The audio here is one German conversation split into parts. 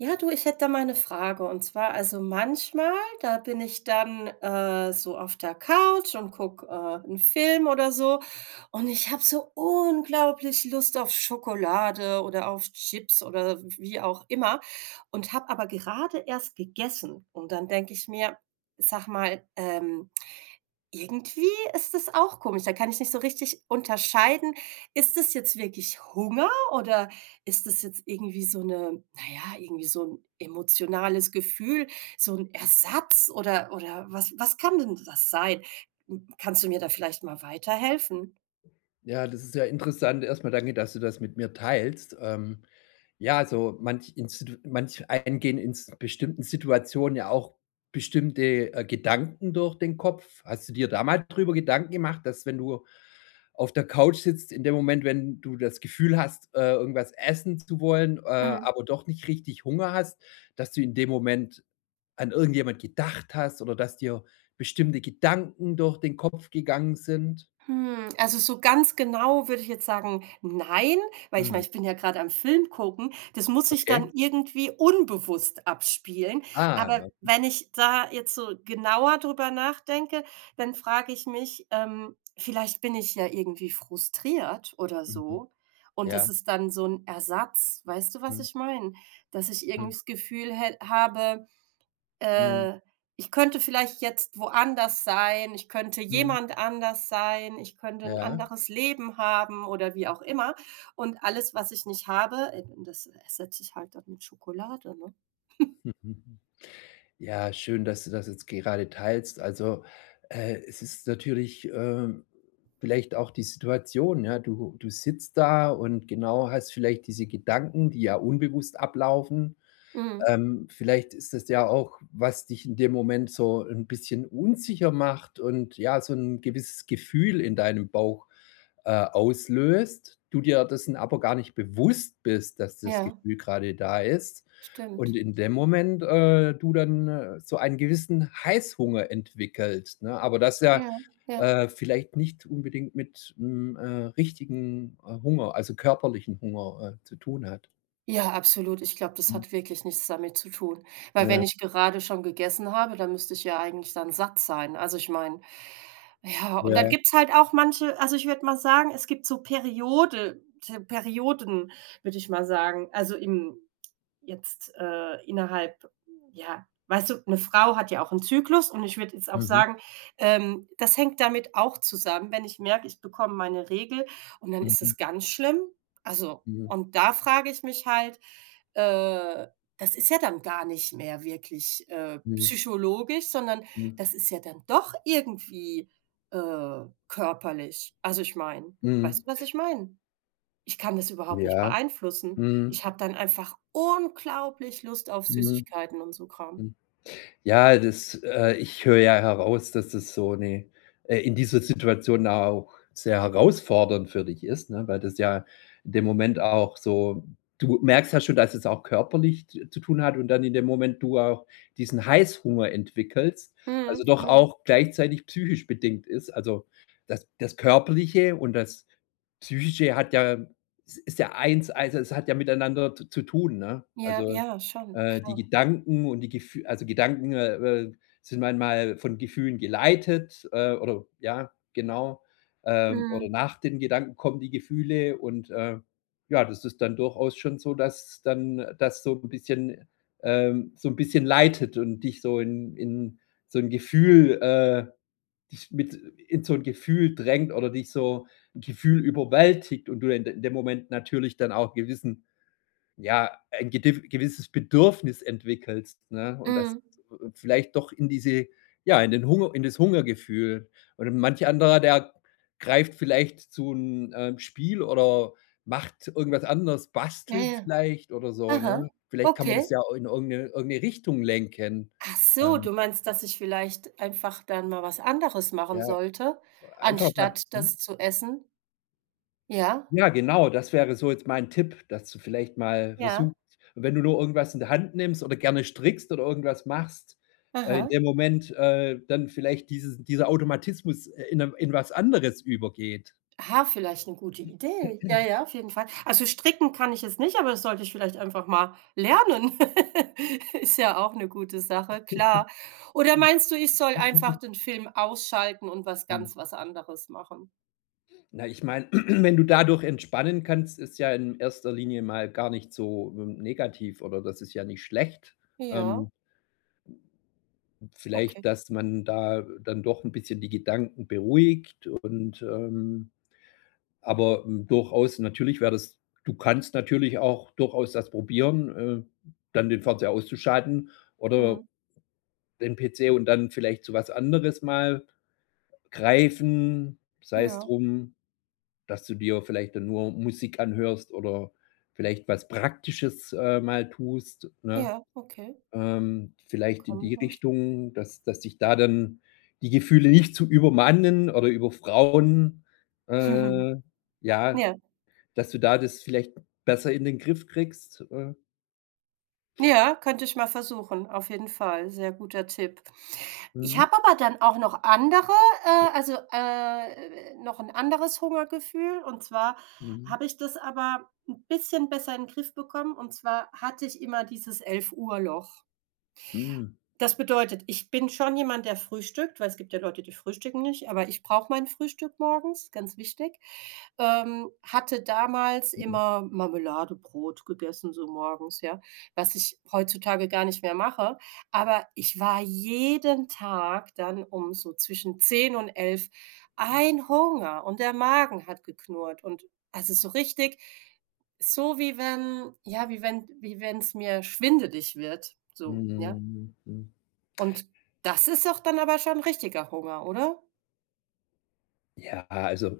Ja, du, ich hätte da mal 'ne Frage und zwar also manchmal, da bin ich dann, äh, so auf der Couch und guck, äh, 'n Film oder so, und ich habe so unglaublich Lust auf Schokolade oder auf Chips oder wie auch immer und habe aber gerade erst gegessen. Und dann denke ich mir: „Sag mal, ähm, irgendwie ist das auch komisch.“ Da kann ich nicht so richtig unterscheiden, ist das jetzt wirklich Hunger oder ist das jetzt irgendwie so 'ne na ja, irgendwie so 'n emotionales Gefühl, so 'n Ersatz, oder oder was was kann denn das sein? Hm, kannst du mir da vielleicht mal weiterhelfen? Ja, das ist ja interessant. Erst mal danke, dass du das mit mir teilst. Ähm. Ja, also manch institu manch einem gehen ins bestimmten Situationen ja auch bestimmte, äh, Gedanken durch den Kopf. Hast du dir da mal drüber Gedanken gemacht, dass wenn du auf der Couch sitzt in dem Moment, wenn du das Gefühl hast, äh, irgendwas essen zu wollen, äh, Mhm. aber doch nicht richtig Hunger hast, dass du in dem Moment an irgendjemand gedacht hast oder dass dir bestimmte Gedanken durch den Kopf gegangen sind? Hm. Also so ganz genau würde ich jetzt sagen, nein, weil ich meine, Mhm. ich bin ja gerade am Film gucken. Das muss sich dann Okay. irgendwie unbewusst abspielen. Aber Ah,. [unintelligible] wenn ich da jetzt so genauer drüber nachdenke, dann frage ich mich, ähm, vielleicht bin ich ja irgendwie frustriert oder Mhm. so. Und Ja. das ist dann so 'n Ersatz. Weißt du, was Mhm. ich meine? Dass ich irgendwie Mhm. das Gefühl hä habe, Mhm. äh, ich könnte vielleicht jetzt woanders sein, ich könnte Mhm. jemand anders sein, ich könnte 'n Ja? anderes Leben haben oder wie auch immer. Und alles, was ich nicht habe eben das ersetze ich dann halt dann mit Schokolade, ne? Mhm. Ja, schön, dass du das jetzt gerade teilst. Also, äh, es ist natürlich, ähm, vielleicht auch die Situation, ja. Du du sitzt da und, genau, hast vielleicht diese Gedanken, die ja unbewusst ablaufen. Mhm. Ähm, vielleicht ist das ja auch, was dich in dem Moment so 'n bisschen unsicher macht und, ja, so 'n gewisses Gefühl in deinem Bauch, äh, auslöst, du dir dessen aber gar nicht bewusst bist, dass das Ja. Gefühl gerade da ist und Stimmt. in dem Moment, äh, du dann so einen gewissen Heißhunger entwickelst, ne, aber das ja, Ja, ja. äh, vielleicht nicht unbedingt mit, hm, äh, richtigen, äh, Hunger, also, körperlichen Hunger, äh, zu tun hat? Ja, absolut, ich glaube, das Mhm. hat wirklich nichts damit zu tun, weil Ja. wenn ich gerade schon gegessen habe, dann müsste ich ja eigentlich dann satt sein. Also, ich meine, ja und dann Ja. gibt's halt auch manche also, ich würde mal sagen, es gibt so Periode te Perioden, würde ich mal sagen, also, im jetzt, äh, innerhalb ja, weißt du, 'ne Frau hat ja auch 'n Zyklus und ich würde jetzt auch Mhm. sagen, ähm, das hängt damit auch zusammen, wenn ich merke, ich bekomme meine Regel und dann ist Mhm. es ganz schlimm. Also Mhm. und da frage ich mich halt, äh, das ist ja dann gar nicht mehr wirklich, äh, Mhm. psychologisch, sondern Mhm. das ist ja dann doch irgendwie, äh, körperlich. Also, ich meine weißt Mhm. du, was ich meine? Ich kann das überhaupt nicht Ja, beeinflussen. Ich mhm. habe dann einfach unglaublich Lust auf Mhm. Süßigkeiten und so Kram. Hm, ja, das, äh ich höre ja heraus, dass das so ne äh, in dieser Situation auch sehr herausfordernd für dich ist, ne, weil das ja in dem Moment auch so du merkst ja schon, dass es auch körperlich z zu tun hat und dann in dem Moment du auch diesen Heißhunger entwickelst, Mhm, also, doch genau. auch gleichzeitig psychisch bedingt ist. Also, das das Körperliche und das Psychische hat ja es ist ja Eins, also, es hat ja miteinander z zu tun, ne? Ja, Also, ja, schon, äh, die klar. Gedanken und die Gef also, Gedanken, äh, äh, sind manchmal von Gefühlen geleitet, äh, oder ja, genau. Ähm, oder Mhm. nach den Gedanken kommen die Gefühle und, äh, ja, das ist dann durchaus schon so, dass dann das so 'n bisschen ähm, so 'n bisschen leitet und dich so in in so 'n Gefühl, äh dich mit in so 'n Gefühl drängt, oder dich so, 'n Gefühl überwältigt und du in de in dem Moment natürlich dann auch gewissen, ja, ein gedif gewisses Bedürfnis entwickelst, ne? Und das Mhm. vielleicht doch in diese ja, in den Hunger in das Hungergefühl. Und manch anderer, der greift vielleicht zu 'nem, ähm, Spiel, oder macht irgendwas anderes, Ja, bastelt ja. vielleicht oder so, ne? Aha, Vielleicht kann man das okay. ja in irgend 'ne irgend 'ne Richtung lenken. Achso, Ähm du meinst, dass ich vielleicht einfach dann mal was anderes machen Ja, sollte, einfach mal anstatt das hm? zu essen? Ja. Ja, genau, das wäre so jetzt mein Tipp, dass du vielleicht mal Ja. versuchst, wenn du nur irgendwas in der Hand nimmst oder gerne strickst, oder irgendwas machst, äh, in Aha. dem Moment, äh, dann vielleicht dieses dieser Automatismus, äh, in 'ne in was anderes übergeht. Ah, vielleicht 'ne gute Idee. Ja, ja, auf jeden Fall. Also, stricken kann ich jetzt nicht, aber das sollte ich vielleicht einfach mal lernen. Ist ja auch 'ne gute Sache, klar. Oder meinst du, ich soll einfach den Film ausschalten und was Mhm. ganz was anderes machen? Na, ich meine, wenn du dadurch entspannen kannst, ist ja in 1. Linie mal gar nicht so w negativ oder das ist ja nicht schlecht. Ja. Ähm. Vielleicht, Okay. dass man da dann doch 'n bisschen die Gedanken beruhigt und, ähm aber durchaus, natürlich wäre das du kannst natürlich auch durchaus das probieren, äh, dann den Verzehr auszuschalten oder Mhm. den PC und dann vielleicht zu was anderes mal greifen. Sei's Ja. drum, dass du dir vielleicht dann nur Musik anhörst oder vielleicht was Praktisches, äh, mal tust, ne? Ja, okay. Ähm. Vielleicht in Kommen die raus. Richtung, dass dass dich da dann die Gefühle nicht zu übermannen oder überfrauen, äh, ja, Ja. dass du da das vielleicht besser in den Griff kriegst. Äh. Ja, könnte ich mal versuchen, auf jeden Fall, sehr guter Tipp. Ich Mhm. habe aber dann auch noch andere, äh, also, äh, noch 'n anderes Hungergefühl und zwar Mhm. habe ich das aber 'n bisschen besser in Griff bekommen und zwar hatte ich immer dieses 11- Uhr-Loch. Mhm. Das bedeutet, ich bin schon jemand, der frühstückt, weil es gibt ja Leute, die frühstücken nicht, aber ich brauche mein Frühstück morgens, ganz wichtig. Ähm. Hatte damals Mhm. immer Marmeladebrot gegessen so morgens, ja, was ich heutzutage gar nicht mehr mache. Aber ich war jeden Tag dann um so zwischen 10 und 11 ein Hunger und der Magen hat geknurrt. Und also so richtig, so wie wenn, ja wie wenn wie wenn's mir schwindelig wird, so, ja. Mhm. Mm. Und das ist auch dann aber schon richtiger Hunger, oder? Ja, also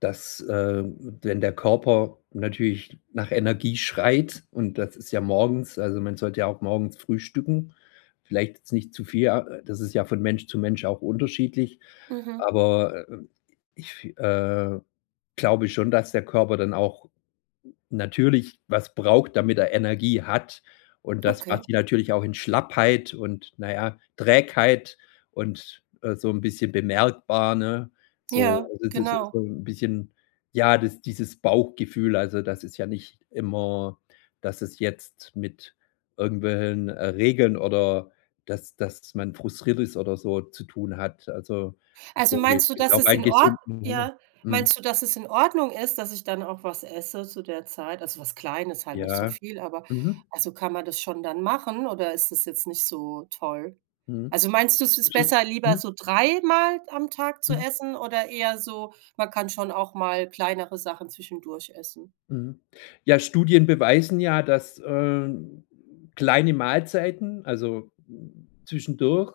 dass, ähm wenn der Körper natürlich nach Energie schreit und das ist ja morgens also man sollte ja auch morgens frühstücken, vielleicht jetzt nicht zu viel, ja das ist ja von Mensch zu Mensch auch unterschiedlich, Mhm. Aber ich, äh, glaube schon, dass der Körper dann auch natürlich was braucht, damit er Energie hat. Und das Okay. macht ihn natürlich auch in Schlappheit und, na ja, Trägheit und, äh, so 'n bisschen bemerkbar, ne, so. Ja, Also das ist so genau. 'n bisschen, ja, dies dieses Bauchgefühl, also das ist ja nicht immer, dass es jetzt mit irgendwelchen, äh, Regeln oder dass dass man frustriert ist oder so zu tun hat. Also, ich Also denke, es meinst du, ist dass auch es ein in Ordn gesunden Hunger ja Mhm. meinst du, dass es in Ordnung ist, dass ich dann auch was esse zu der Zeit, also was Kleines, halt nicht so Ja. viel, aber Mhm. also kann man das schon dann machen oder ist das jetzt nicht so toll? Mhm. Also meinst du es Das ist besser, lieber mhm. so dreimal am Tag zu Mhm. essen oder eher so man kann schon auch mal kleinere Sachen zwischendurch essen? Mhm. Ja, Studien beweisen, ja, dass, äh, kleine Mahlzeiten, also zwischendurch,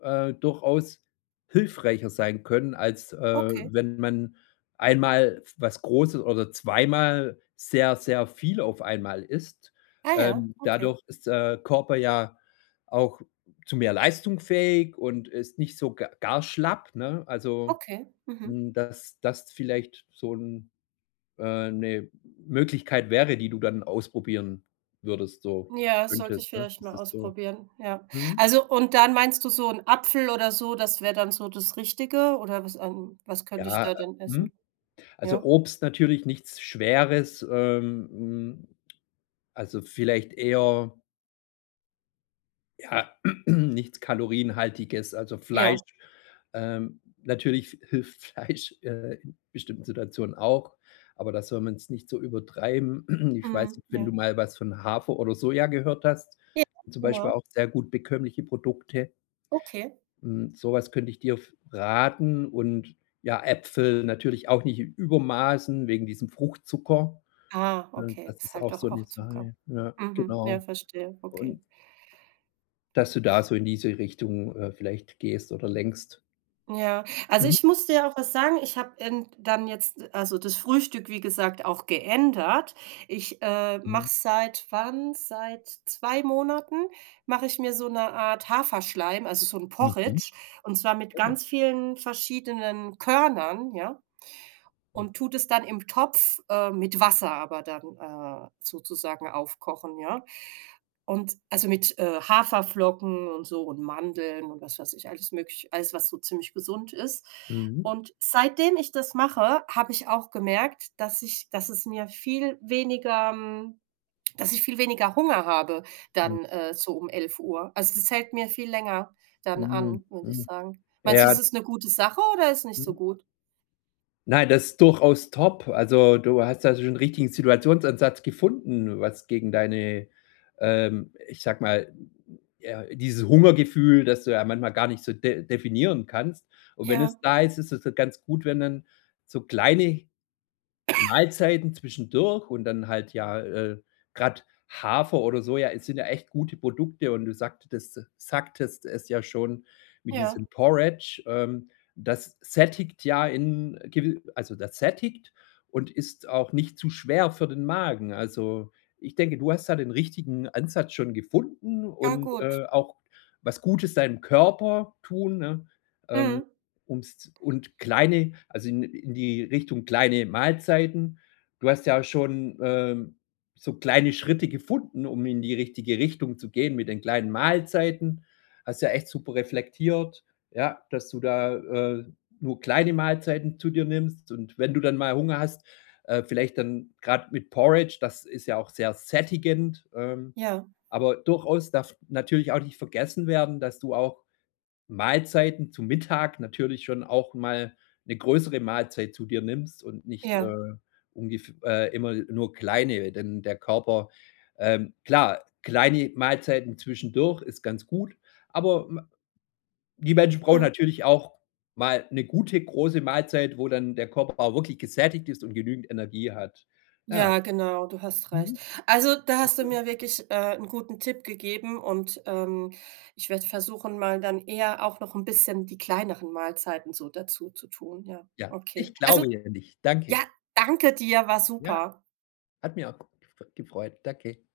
äh, durchaus hilfreicher sein können, als, äh, Okay. wenn man einmal f was Großes oder zweimal sehr sehr viel auf 1 einmal isst. Ah ja, Ähm, okay. dadurch ist, der Körper ja auch zu mehr Leistung fähig und ist nicht so ga gar schlapp, ne? Also, Okay. Mhm. hm, dass das vielleicht so 'n, äh 'ne Möglichkeit wäre, die du dann ausprobieren würdest so Ja, sollte könntest ich 'ne? vielleicht Das mal ist so ausprobieren, ja. mhm. Also, und dann meinst du so 'n Apfel oder so, das wär dann so das Richtige oder was an was könnte ich Ja, da denn mhm. essen? Also Ja? Obst, natürlich nichts Schweres, ähm, hm, also vielleicht eher ja, nichts kalorienhaltiges. Also Fleisch, Ja. ähm natürlich hilft Fleisch, äh, in bestimmten Situationen auch, aber da soll man's nicht so übertreiben. Ich weiß Mhm, nicht, wenn du ja. mal was von Hafer oder Soja gehört hast, Ja. zum Beispiel Genau. auch sehr gut bekömmliche Produkte. Okay. Hm, sowas könnt ich dir f raten und ja, Äpfel natürlich auch nicht in Übermaßen wegen diesem Fruchtzucker. Ah, Hm, okay, das ist ist halt auch doch so 'ne auch Zucker. Sache, ja, Mhm. Ja, genau. verstehe, okay. Und dass du da so in diese Richtung, äh, vielleicht gehst oder lenkst. Ja, also Mhm. ich muss dir auch was sagen, ich habe end dann jetzt also das Frühstück wie gesagt, auch geändert. Ich, äh, Mhm. mache seit wann? Seit 2 Monaten mache ich mir so 'ne Art Haferschleim, also so 'n Mhm. Porridge und zwar mit Ja. ganz vielen verschiedenen Körnern, ja. Mm. Und tue das dann im Topf, äh, mit Wasser aber dann, äh, sozusagen aufkochen, ja? Und also mit, äh, Haferflocken und so und Mandeln und was weiß ich, alles möglich alles, was so ziemlich gesund ist. Mhm. Und seitdem ich das mache, habe ich auch gemerkt, dass ich dass es mir viel weniger, hm dass ich viel weniger Hunger habe Mhm. dann, äh, so um 11: Uhr. Also das fällt mir viel länger dann Mhm, an, würde ich mhm, sagen. Meinst du, es ja. ist eine gute Sache oder ist nicht so Mhm. gut? Nein, das ist durchaus top. Also, du hast da so 'n richtigen Situationsansatz gefunden, was gegen deine, ähm, ich sage ma ja dieses Hungergefühl, dass du ja manchmal gar nicht so def definieren kannst. Und wenn Ja. es da ist, ist es dann ganz gut, wenn dann so kleine Mahlzeiten zwischendurch und dann halt ja, äh grad Hafer oder Soja, e sind ja echt gute Produkte und du sagtetes sagtest es ja schon wie Ja. diesem Porridge. Ähm, das sättigt ja in gewi also das sättigt und ist auch nicht zu schwer für den Magen. Also, ich denke, du hast da den richtigen Ansatz schon gefunden Ahh, und, gut. äh, auch was Gutes deinem Körper tun, ne, ähm, Mhm. ums und kleine also in in die Richtung kleine Mahlzeiten. Du hast ja schon, ähm, so kleine Schritte gefunden, um in die richtige Richtung zu gehen mit den kleinen Mahlzeiten. Hast ja echt super reflektiert, ja, dass du da, äh, nur kleine Mahlzeiten zu dir nimmst und wenn du dann mal Hunger hast, äh vielleicht dann grad mit Porridge, das ist ja auch sehr sättigend, ähm, Ja. aber durchaus darf natürlich auch nicht vergessen werden, dass du auch Mahlzeiten zu Mittag natürlich schon auch mal 'ne größere Mahlzeit zu dir nimmst und nicht, Ja. äh, ungef äh, immer nur kleine, denn der Körper, ähm klar, kleine Mahlzeiten zwischendurch ist ganz gut, aber, ma die Menschen brauchen Mhm. natürlich auch mal 'ne gute, große Mahlzeit, wo dann der Körper auch wirklich gesättigt ist und genügend Energie hat. Ja. Ja, genau, du hast recht. Mhm. Also da hast du Okay. mir wirklich, äh, 'n guten Tipp gegeben und, ähm, ich werde versuchen, mal dann eher auch noch 'n bisschen die kleineren Mahlzeiten so dazuzutun, ja. Ja, ich Okay. glaube Also, an dich, ja, danke. danke dir, war Ja, super. hat mir auch [unintelligible] gefreut, danke.